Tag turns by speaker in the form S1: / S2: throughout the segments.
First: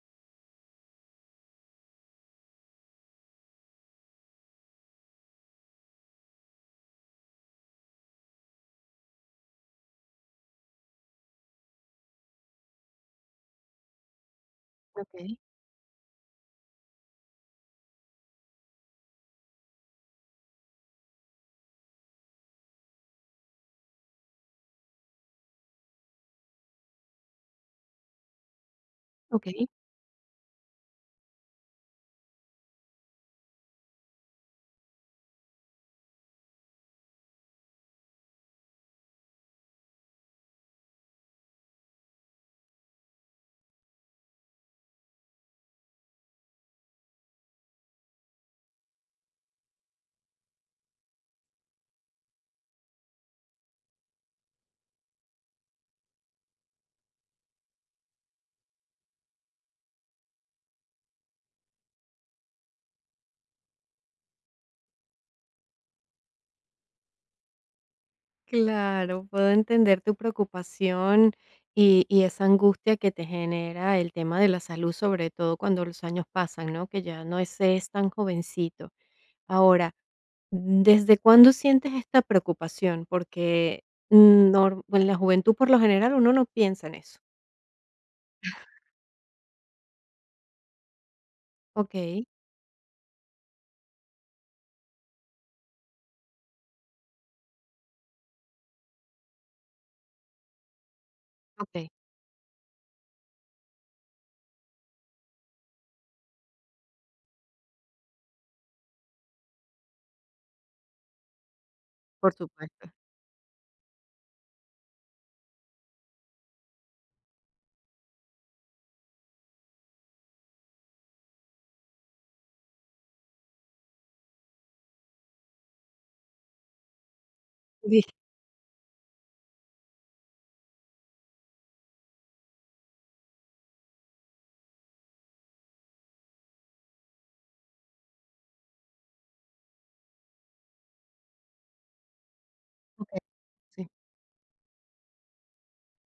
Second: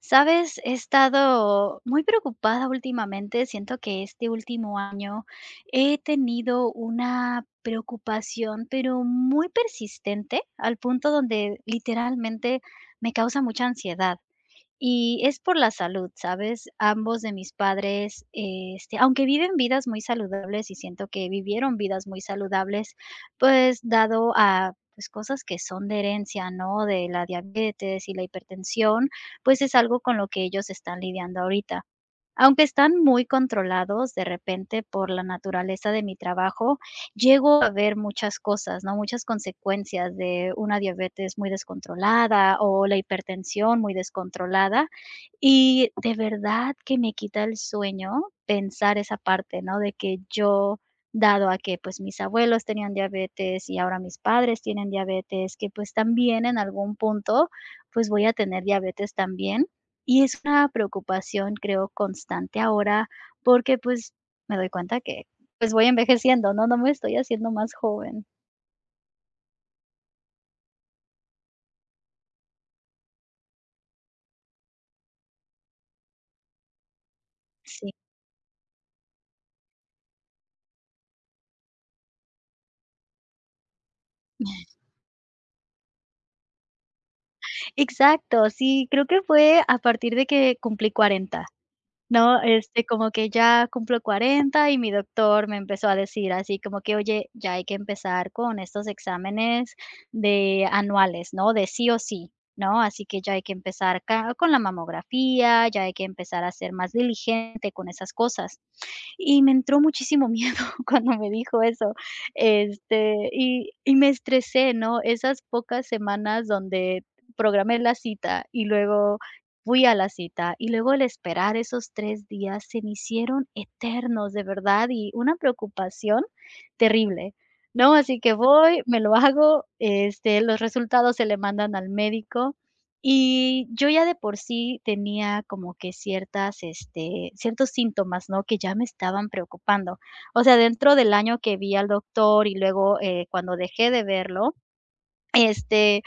S1: Sabes, he estado muy preocupada últimamente. Siento que este último año he tenido una preocupación, pero muy persistente, al punto donde literalmente me causa mucha ansiedad. Y
S2: Okey,
S1: es por la salud, ¿sabes? Ambos de mis padres, aunque viven vidas muy saludables y siento que vivieron vidas muy saludables, pues dado a pues cosas que son de herencia, ¿no? De la diabetes y la hipertensión, pues
S2: okey.
S1: es algo con lo que ellos están lidiando ahorita. Aunque están muy controlados de repente por la naturaleza de mi trabajo, llego a ver muchas cosas, ¿no? Muchas consecuencias de una diabetes muy descontrolada o la hipertensión muy descontrolada, y de verdad que me quita el sueño pensar esa parte, ¿no? De que yo, dado a que, pues, mis abuelos tenían diabetes y ahora mis padres tienen diabetes, que, pues, también en algún punto, pues, voy a tener diabetes también. Y es una preocupación, creo, constante ahora, porque, pues, me doy cuenta que, pues, voy envejeciendo, ¿no? No me estoy haciendo más joven.
S2: Claro, puedo entender tu preocupación y esa angustia que te genera el tema de la salud, sobre todo cuando los años pasan, ¿no? Que ya no es
S1: Sí.
S2: es tan jovencito. Ahora, ¿desde cuándo sientes esta preocupación? Porque, nor en la juventud, por lo general, uno no piensa en eso.
S1: Exacto, sí, creo que fue a partir de que cumplí 40,
S2: Okey.
S1: ¿no? Como que ya cumplo 40 y mi doctor me empezó a decir así como que: "Oye, ya hay que empezar con estos exámenes de anuales, ¿no? De sí
S2: Okey,
S1: o sí, ¿no? Así que ya hay que empezar ca con la mamografía, ya hay que empezar a ser más diligente con esas cosas". Y me entró muchísimo miedo cuando me dijo eso,
S2: por supuesto.
S1: y me estresé, ¿no? Esas pocas semanas donde programé la cita y luego fui a la cita y luego el esperar esos 3 días se me hicieron eternos, de verdad, y una preocupación terrible, ¿no?
S2: Sí.
S1: Así que voy, me lo hago, los resultados se le mandan al médico y yo ya de por sí tenía como que ciertos síntomas, ¿no? Que ya me estaban preocupando. O sea, dentro del año que vi al doctor y luego,
S2: Okey.
S1: cuando
S2: Sí.
S1: dejé de verlo, este,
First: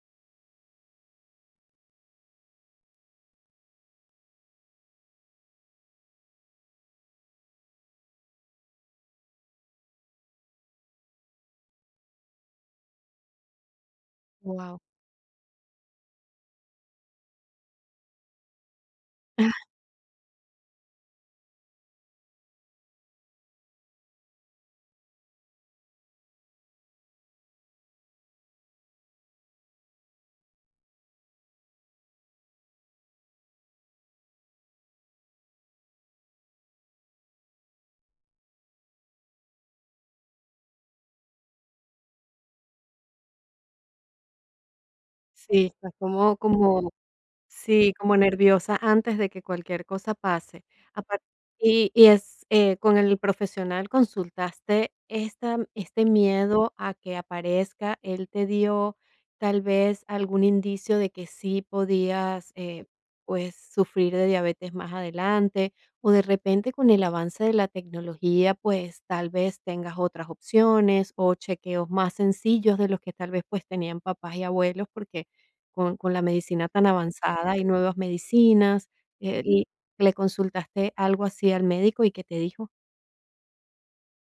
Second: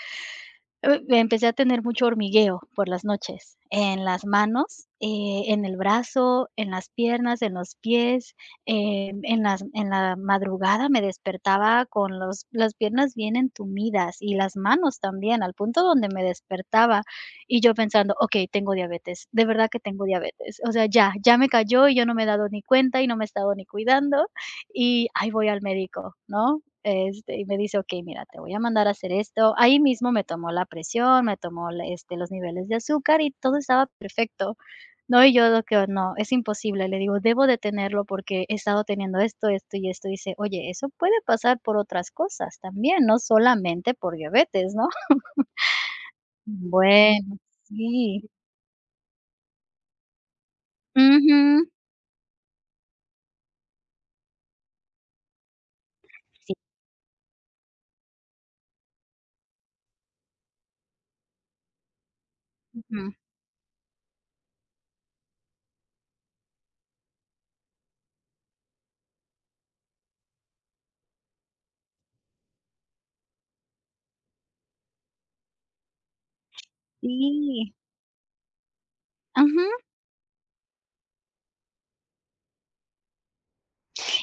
S1: empecé a tener mucho hormigueo por las noches, en las manos, en el brazo, en las piernas, en los pies, en las en la madrugada me despertaba con los las piernas bien entumidas y las
S2: Guau.
S1: manos también, al punto donde me despertaba, y yo pensando: "Okey, tengo diabetes, de verdad que tengo diabetes, o sea, ya, ya me cayó y yo no me he dado ni cuenta y no me he estado ni cuidando, y ahí voy al médico", ¿no? Y me dice: "Okey, mira, te voy a mandar a hacer esto". Ahí mismo me tomó la presión, me tomó los niveles de azúcar y todo estaba perfecto, ¿no? Y yo lo que: "No, es imposible". Le digo: "Debo detenerlo porque he estado teniendo esto, esto y esto". Dice: "Oye, eso puede pasar por otras cosas también, no solamente por diabetes, ¿no?".
S2: Sí, estás como
S1: Bueno,
S2: Sí, como
S1: sí.
S2: nerviosa antes de que cualquier cosa pase. Apar
S1: Ujú.
S2: y es, ¿con el profesional consultaste esta este
S1: Sí,
S2: miedo a que aparezca? ¿Él te dio tal vez algún indicio de que sí podías,
S1: ujú.
S2: pues, sufrir de diabetes más adelante? O de repente con el avance de la tecnología, pues, tal vez tengas otras opciones o chequeos más sencillos de los que tal vez, pues, tenían papás y abuelos, porque con la medicina tan avanzada, y
S1: Sí.
S2: nuevas medicinas, eh,
S1: Ajá.
S2: y ¿le consultaste algo así al médico y qué te dijo?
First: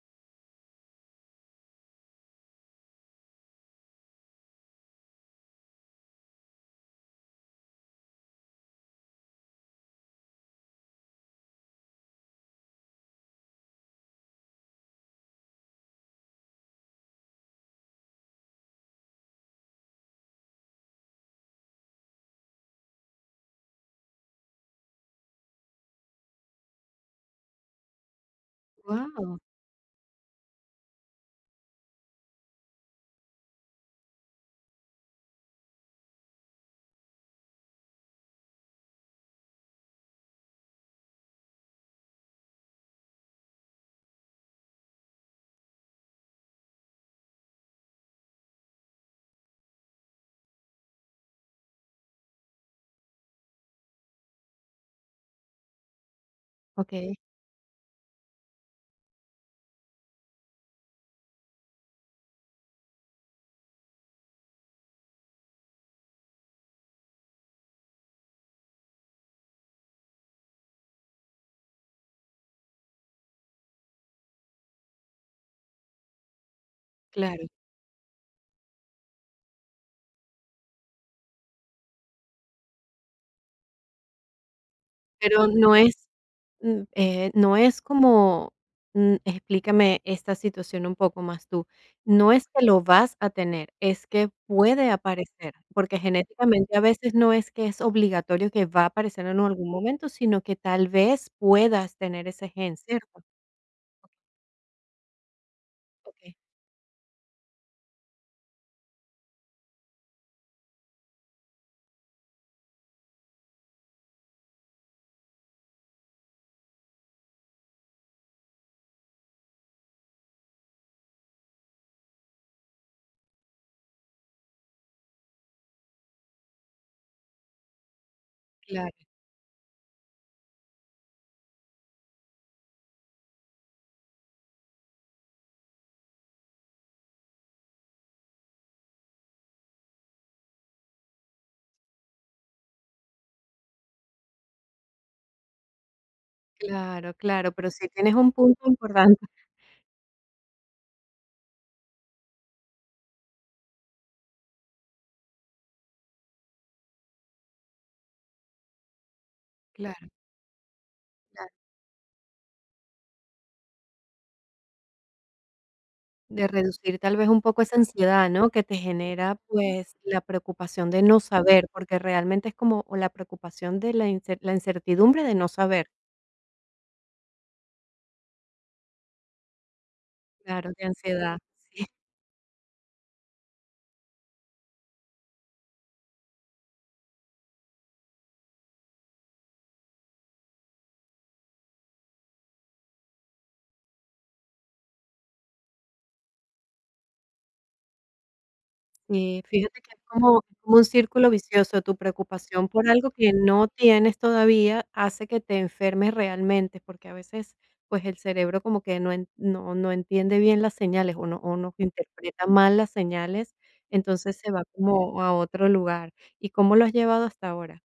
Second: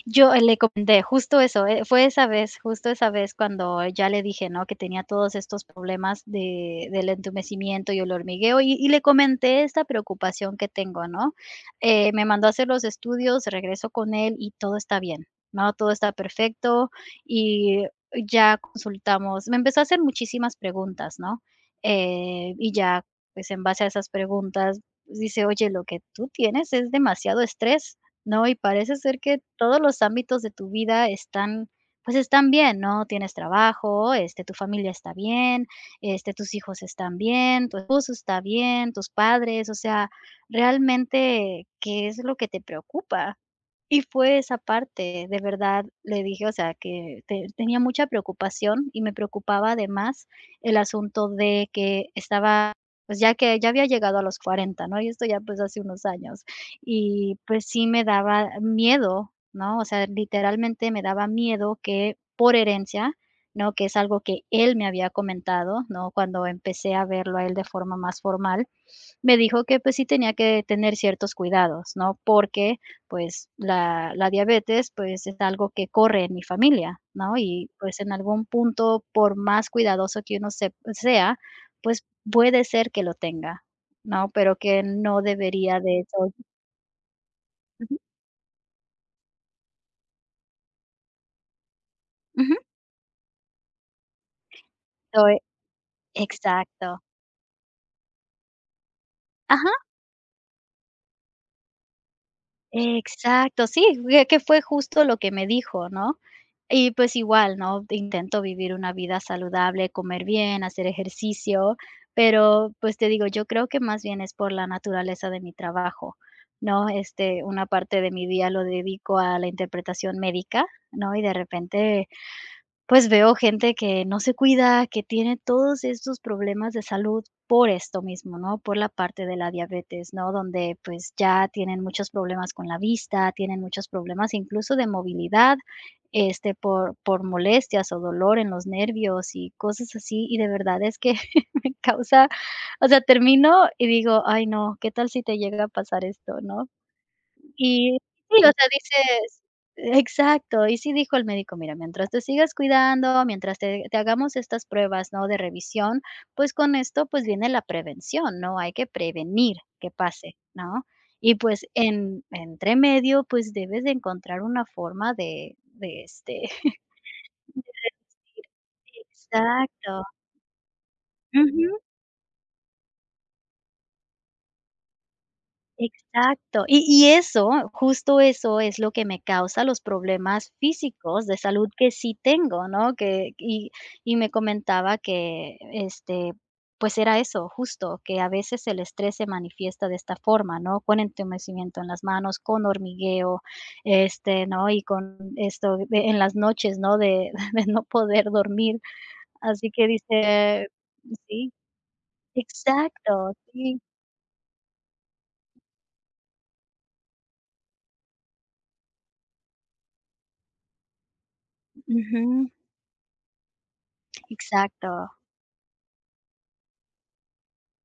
S1: Yo, le comenté justo eso, fue esa vez, justo esa vez cuando ya le dije, ¿no? Que tenía todos estos problemas de del entumecimiento y el hormigueo, y le comenté esta preocupación que tengo, ¿no? Me mandó a hacer los estudios, regreso con él y todo está bien, ¿no? Todo está perfecto y ya consultamos. Me empezó a hacer muchísimas preguntas, ¿no? Y ya, pues, en base a esas preguntas, dice: "Oye, lo que tú tienes es demasiado estrés". No, y parece ser
S2: Wow.
S1: que todos los ámbitos de tu vida pues están bien, ¿no? Tienes trabajo, tu familia está bien, tus hijos están bien, tu esposo está bien, tus padres, o sea, realmente, ¿qué es lo que te preocupa? Y fue esa parte, de verdad le dije, o sea, que te tenía mucha preocupación y me preocupaba además el asunto de que pues, ya que ya había llegado a los 40, ¿no? Y esto ya, pues, hace unos años.
S2: Okey,
S1: Y, pues, sí me daba miedo, ¿no? O sea, literalmente me daba miedo que por herencia, ¿no? Que es algo que él me había comentado, ¿no? Cuando empecé a verlo a él de forma más formal, me dijo que, pues, sí tenía que tener ciertos cuidados, ¿no? Porque, pues, la diabetes, pues, es algo que corre en mi familia, ¿no?
S2: claro.
S1: Y, pues, en algún punto, por más cuidadoso que uno se sea, pues, puede ser que lo tenga, ¿no? Pero que no
S2: Pero no
S1: debería de
S2: es,
S1: eso
S2: no es
S1: ujú,
S2: como, explícame esta situación un poco más tú, no es
S1: ujú,
S2: que lo vas a tener, es que puede
S1: soy
S2: aparecer, porque genéticamente a
S1: exacto.
S2: veces no es que es obligatorio que va a aparecer en
S1: Ajá,
S2: algún momento, sino que tal vez puedas tener ese gen, ¿cierto?
S1: exacto, sí, que fue justo lo que me dijo, ¿no?
S2: Okey,
S1: Y pues igual, ¿no? Intento vivir una vida saludable, comer bien, hacer ejercicio, pero pues te digo, yo creo que más bien es por la naturaleza de mi trabajo, ¿no? Una parte de mi día lo dedico a la interpretación médica, ¿no? Y de repente pues veo gente que no se cuida, que tiene todos estos problemas de salud por esto mismo, ¿no? Por la
S2: claro.
S1: parte de la diabetes, ¿no? Donde pues ya tienen muchos problemas con la vista, tienen muchos problemas incluso de movilidad, por molestias o dolor en los nervios y cosas así. Y de verdad es que causa, o sea, termino y digo, ay no, ¿qué tal si te llega a pasar esto, ¿no?
S2: Claro, claro, pero sí
S1: Y
S2: tienes un
S1: sí, o
S2: punto
S1: sea,
S2: importante,
S1: dices exacto, y sí dijo el médico: "Mira, mientras te sigas cuidando, mientras te hagamos estas pruebas, ¿no?, de revisión, pues, con esto, pues, viene la prevención, ¿no? Hay que prevenir que
S2: claro,
S1: pase, ¿no? Y,
S2: claro,
S1: pues, en entre medio, pues, debes de encontrar una forma de
S2: de reducir tal vez un poco esa ansiedad, ¿no? Que te genera, pues,
S1: Exacto.
S2: la preocupación de no saber,
S1: Ujú.
S2: porque realmente es como o la preocupación de la incer la incertidumbre de no saber,
S1: Exacto. Y eso, justo eso es lo que me causa los problemas
S2: claro, de
S1: físicos de
S2: ansiedad.
S1: salud que sí tengo, ¿no? Que me comentaba que, pues era eso, justo, que a veces el estrés se manifiesta de esta forma, ¿no? Con entumecimiento en las manos, con hormigueo, ¿no? Y con esto de en las noches, ¿no? De de no poder dormir.
S2: Sí,
S1: Así
S2: fíjate
S1: que
S2: que es como
S1: dice
S2: como un círculo
S1: sí,
S2: vicioso, tu preocupación por algo
S1: exacto,
S2: que no
S1: sí,
S2: tienes todavía hace que te enfermes realmente, porque a veces, pues, el cerebro como que no en no no entiende bien las señales o no interpreta
S1: ujú,
S2: mal las señales, entonces se va
S1: exacto.
S2: como a otro lugar. ¿Y cómo lo has llevado hasta ahora?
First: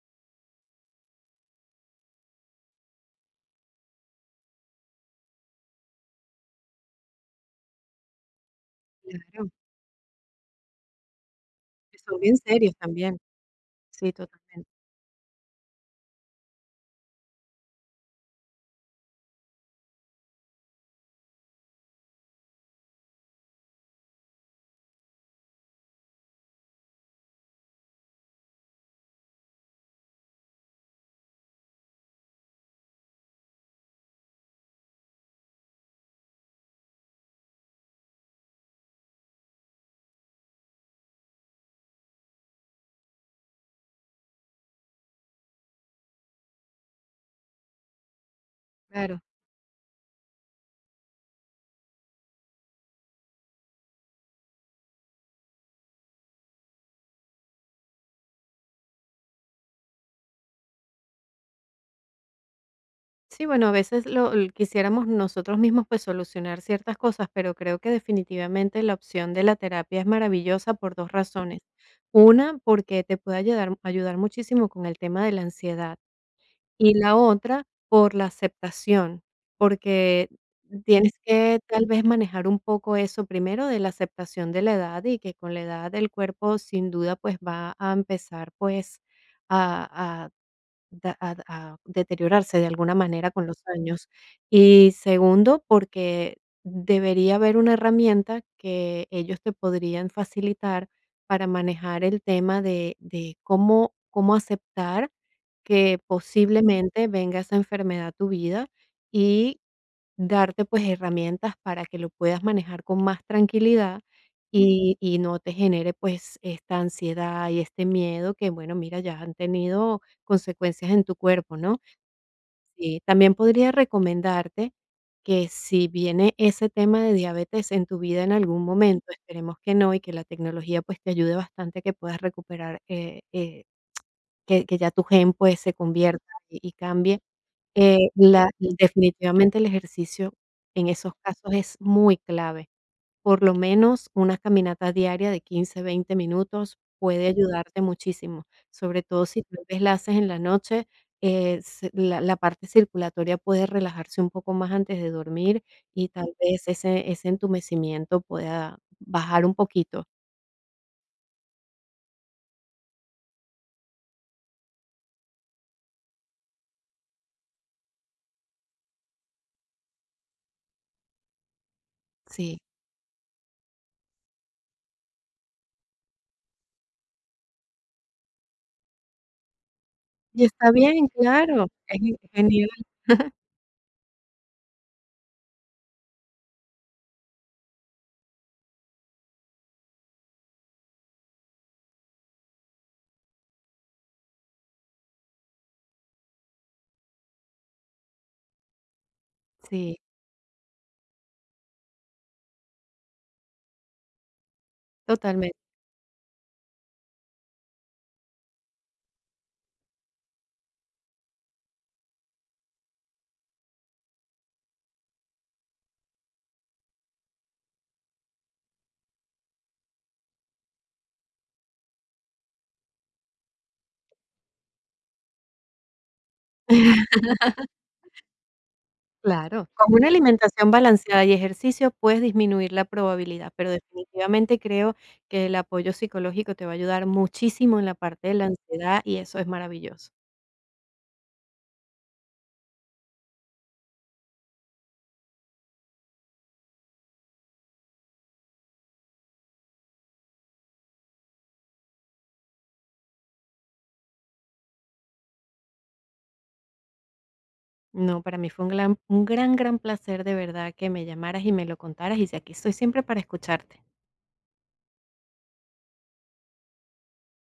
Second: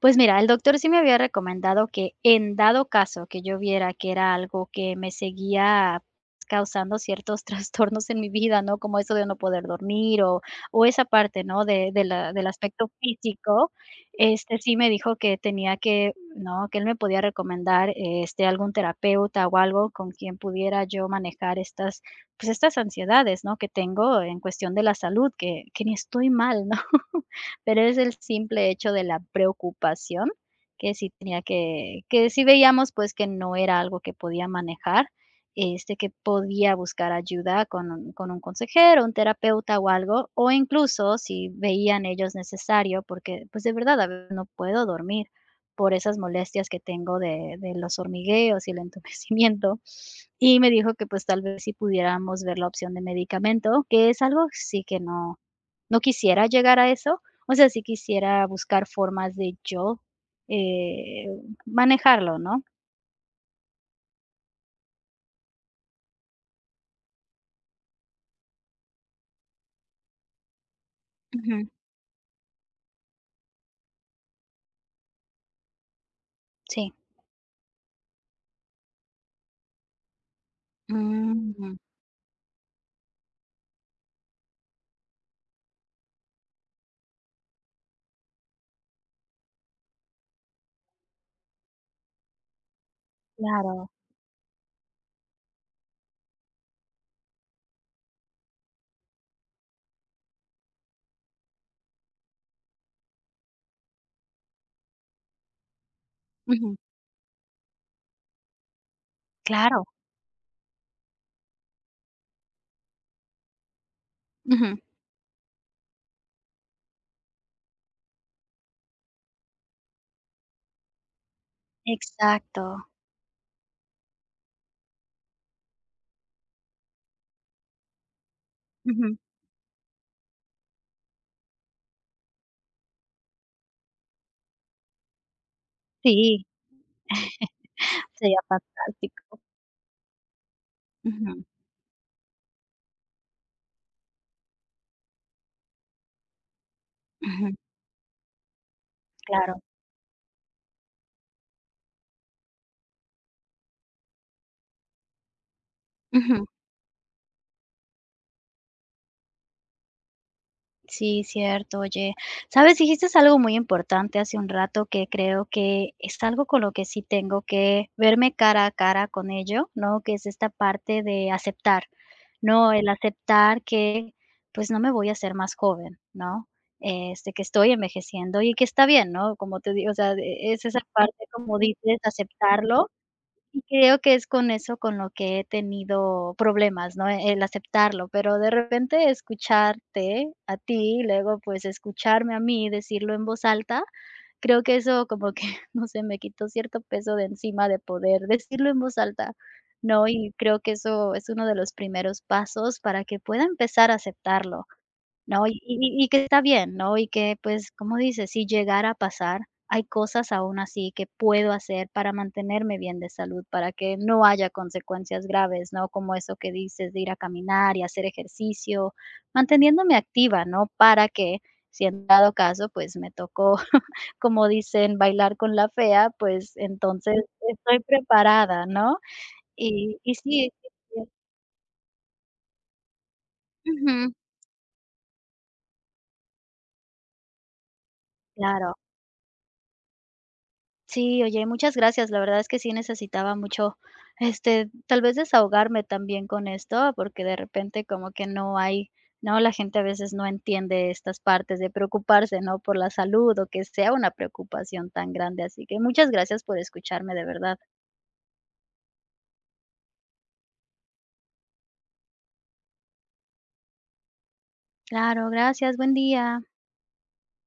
S1: Pues mira, el doctor sí me había recomendado que en dado caso que yo viera que era algo que me seguía causando ciertos trastornos en mi vida, ¿no? Como eso de no
S2: Claro,
S1: poder dormir o esa parte, ¿no?
S2: que
S1: De
S2: son
S1: la
S2: bien
S1: del
S2: serios
S1: aspecto
S2: también.
S1: físico,
S2: Sí, totalmente.
S1: sí me dijo que tenía que, ¿no? Que él me podía recomendar, algún terapeuta o algo con quien pudiera yo manejar estas, pues, estas ansiedades, ¿no? Que tengo en cuestión de la salud, que ni estoy mal, ¿no? pero es el simple hecho de la preocupación que sí tenía que sí veíamos, pues, que no era algo que podía manejar, que podía buscar ayuda con un consejero, un terapeuta o algo, o incluso si veían ellos necesario, porque, pues, de verdad, a veces no puedo dormir por esas molestias que tengo de los hormigueos y el
S2: Claro.
S1: entumecimiento. Y me dijo que, pues, tal vez si pudiéramos ver la opción de medicamento, que es algo sí que no no quisiera llegar a eso, o sea, sí quisiera buscar formas de yo, eh, manejarlo, ¿no?
S2: Sí, bueno, a veces lo l quisiéramos nosotros mismos, pues, solucionar ciertas cosas, pero creo que definitivamente la opción de la terapia es maravillosa por 2 razones.
S1: Ujú.
S2: Una, porque te puede ayudar muchísimo con el tema de la ansiedad,
S1: Sí.
S2: y la otra, por la aceptación, porque tienes que
S1: Mm.
S2: tal vez manejar un poco eso, primero de la aceptación de la edad y que con la edad el cuerpo sin duda, pues, va a empezar, pues, a da a deteriorarse de alguna manera con los
S1: Claro.
S2: años. Y segundo, porque debería haber una herramienta que ellos te podrían facilitar para manejar el tema de cómo aceptar que
S1: Ujú.
S2: posiblemente venga esa enfermedad a tu vida y
S1: Claro.
S2: darte, pues, herramientas para que lo puedas manejar con más tranquilidad
S1: Ujú.
S2: y no te genere, pues, esta ansiedad y este miedo que, bueno, mira, ya han tenido consecuencias en tu cuerpo, ¿no?
S1: Exacto.
S2: Sí, también podría recomendarte que si viene ese tema de diabetes en tu vida en algún momento,
S1: Ujú.
S2: esperemos que no, y que la tecnología, pues, te ayude bastante a que puedas recuperar, que ya tu gen, pues, se convierta
S1: Sí,
S2: y cambie,
S1: sería
S2: la
S1: fantástico.
S2: definitivamente el ejercicio en esos
S1: Ujú,
S2: casos es muy clave. Por lo menos una caminata diaria de 15, 20 minutos puede
S1: ujú.
S2: ayudarte muchísimo, sobre todo si
S1: Claro.
S2: tal vez la haces en la noche, la parte circulatoria puede relajarse un poco más antes de dormir y tal
S1: Ujú.
S2: vez ese entumecimiento pueda bajar un poquito.
S1: Sí, cierto, oye. Sabes, dijiste algo muy importante hace un rato que creo que es algo con lo que sí tengo que verme cara a cara con ello, ¿no? Que es esta parte de aceptar,
S2: Sí.
S1: ¿no? El aceptar que, pues, no me voy a hacer más joven, ¿no? Que estoy envejeciendo y que está bien, ¿no? Como te digo, o sea,
S2: Y
S1: es
S2: está
S1: esa
S2: bien,
S1: parte, como
S2: claro.
S1: dices,
S2: Es genial.
S1: aceptarlo y creo que es con eso con lo que he tenido problemas, ¿no? El aceptarlo, pero de repente escucharte a ti, y luego, pues, escucharme a mí decirlo en voz alta, creo que eso como que, no sé, me quitó cierto peso de encima de poder decirlo en voz alta,
S2: Sí,
S1: ¿no? Y creo que eso es uno de los primeros pasos para que pueda empezar a aceptarlo. No, y
S2: totalmente.
S1: y y que está bien, ¿no? Y que, pues, como dices, si llegara a pasar, hay cosas aún así que puedo hacer para mantenerme bien de salud, para que no haya consecuencias graves, ¿no? Como eso que dices de ir a caminar y hacer ejercicio, manteniéndome activa, ¿no? Para que, si en dado caso, pues, me tocó, como dicen, bailar con la fea, pues, entonces estoy preparada, ¿no?
S2: Claro. Con
S1: Y
S2: una
S1: y sí, sí,
S2: alimentación
S1: sí.
S2: balanceada y ejercicio puedes disminuir la probabilidad, pero
S1: Ujú,
S2: definitivamente creo que el apoyo psicológico te va a ayudar muchísimo en la parte de la
S1: claro.
S2: ansiedad y eso es maravilloso.
S1: Sí, oye, muchas gracias. La verdad es que sí necesitaba mucho, tal vez desahogarme también con esto, porque de repente como que no hay, ¿no? La gente a veces no entiende estas partes de preocuparse, ¿no? Por la salud o que sea una preocupación tan grande. Así que muchas gracias por escucharme, de verdad.
S2: No, para mí fue un gran, gran placer de verdad que me llamaras y me lo contaras y si aquí estoy siempre para escucharte.
S1: Claro, gracias. Buen día.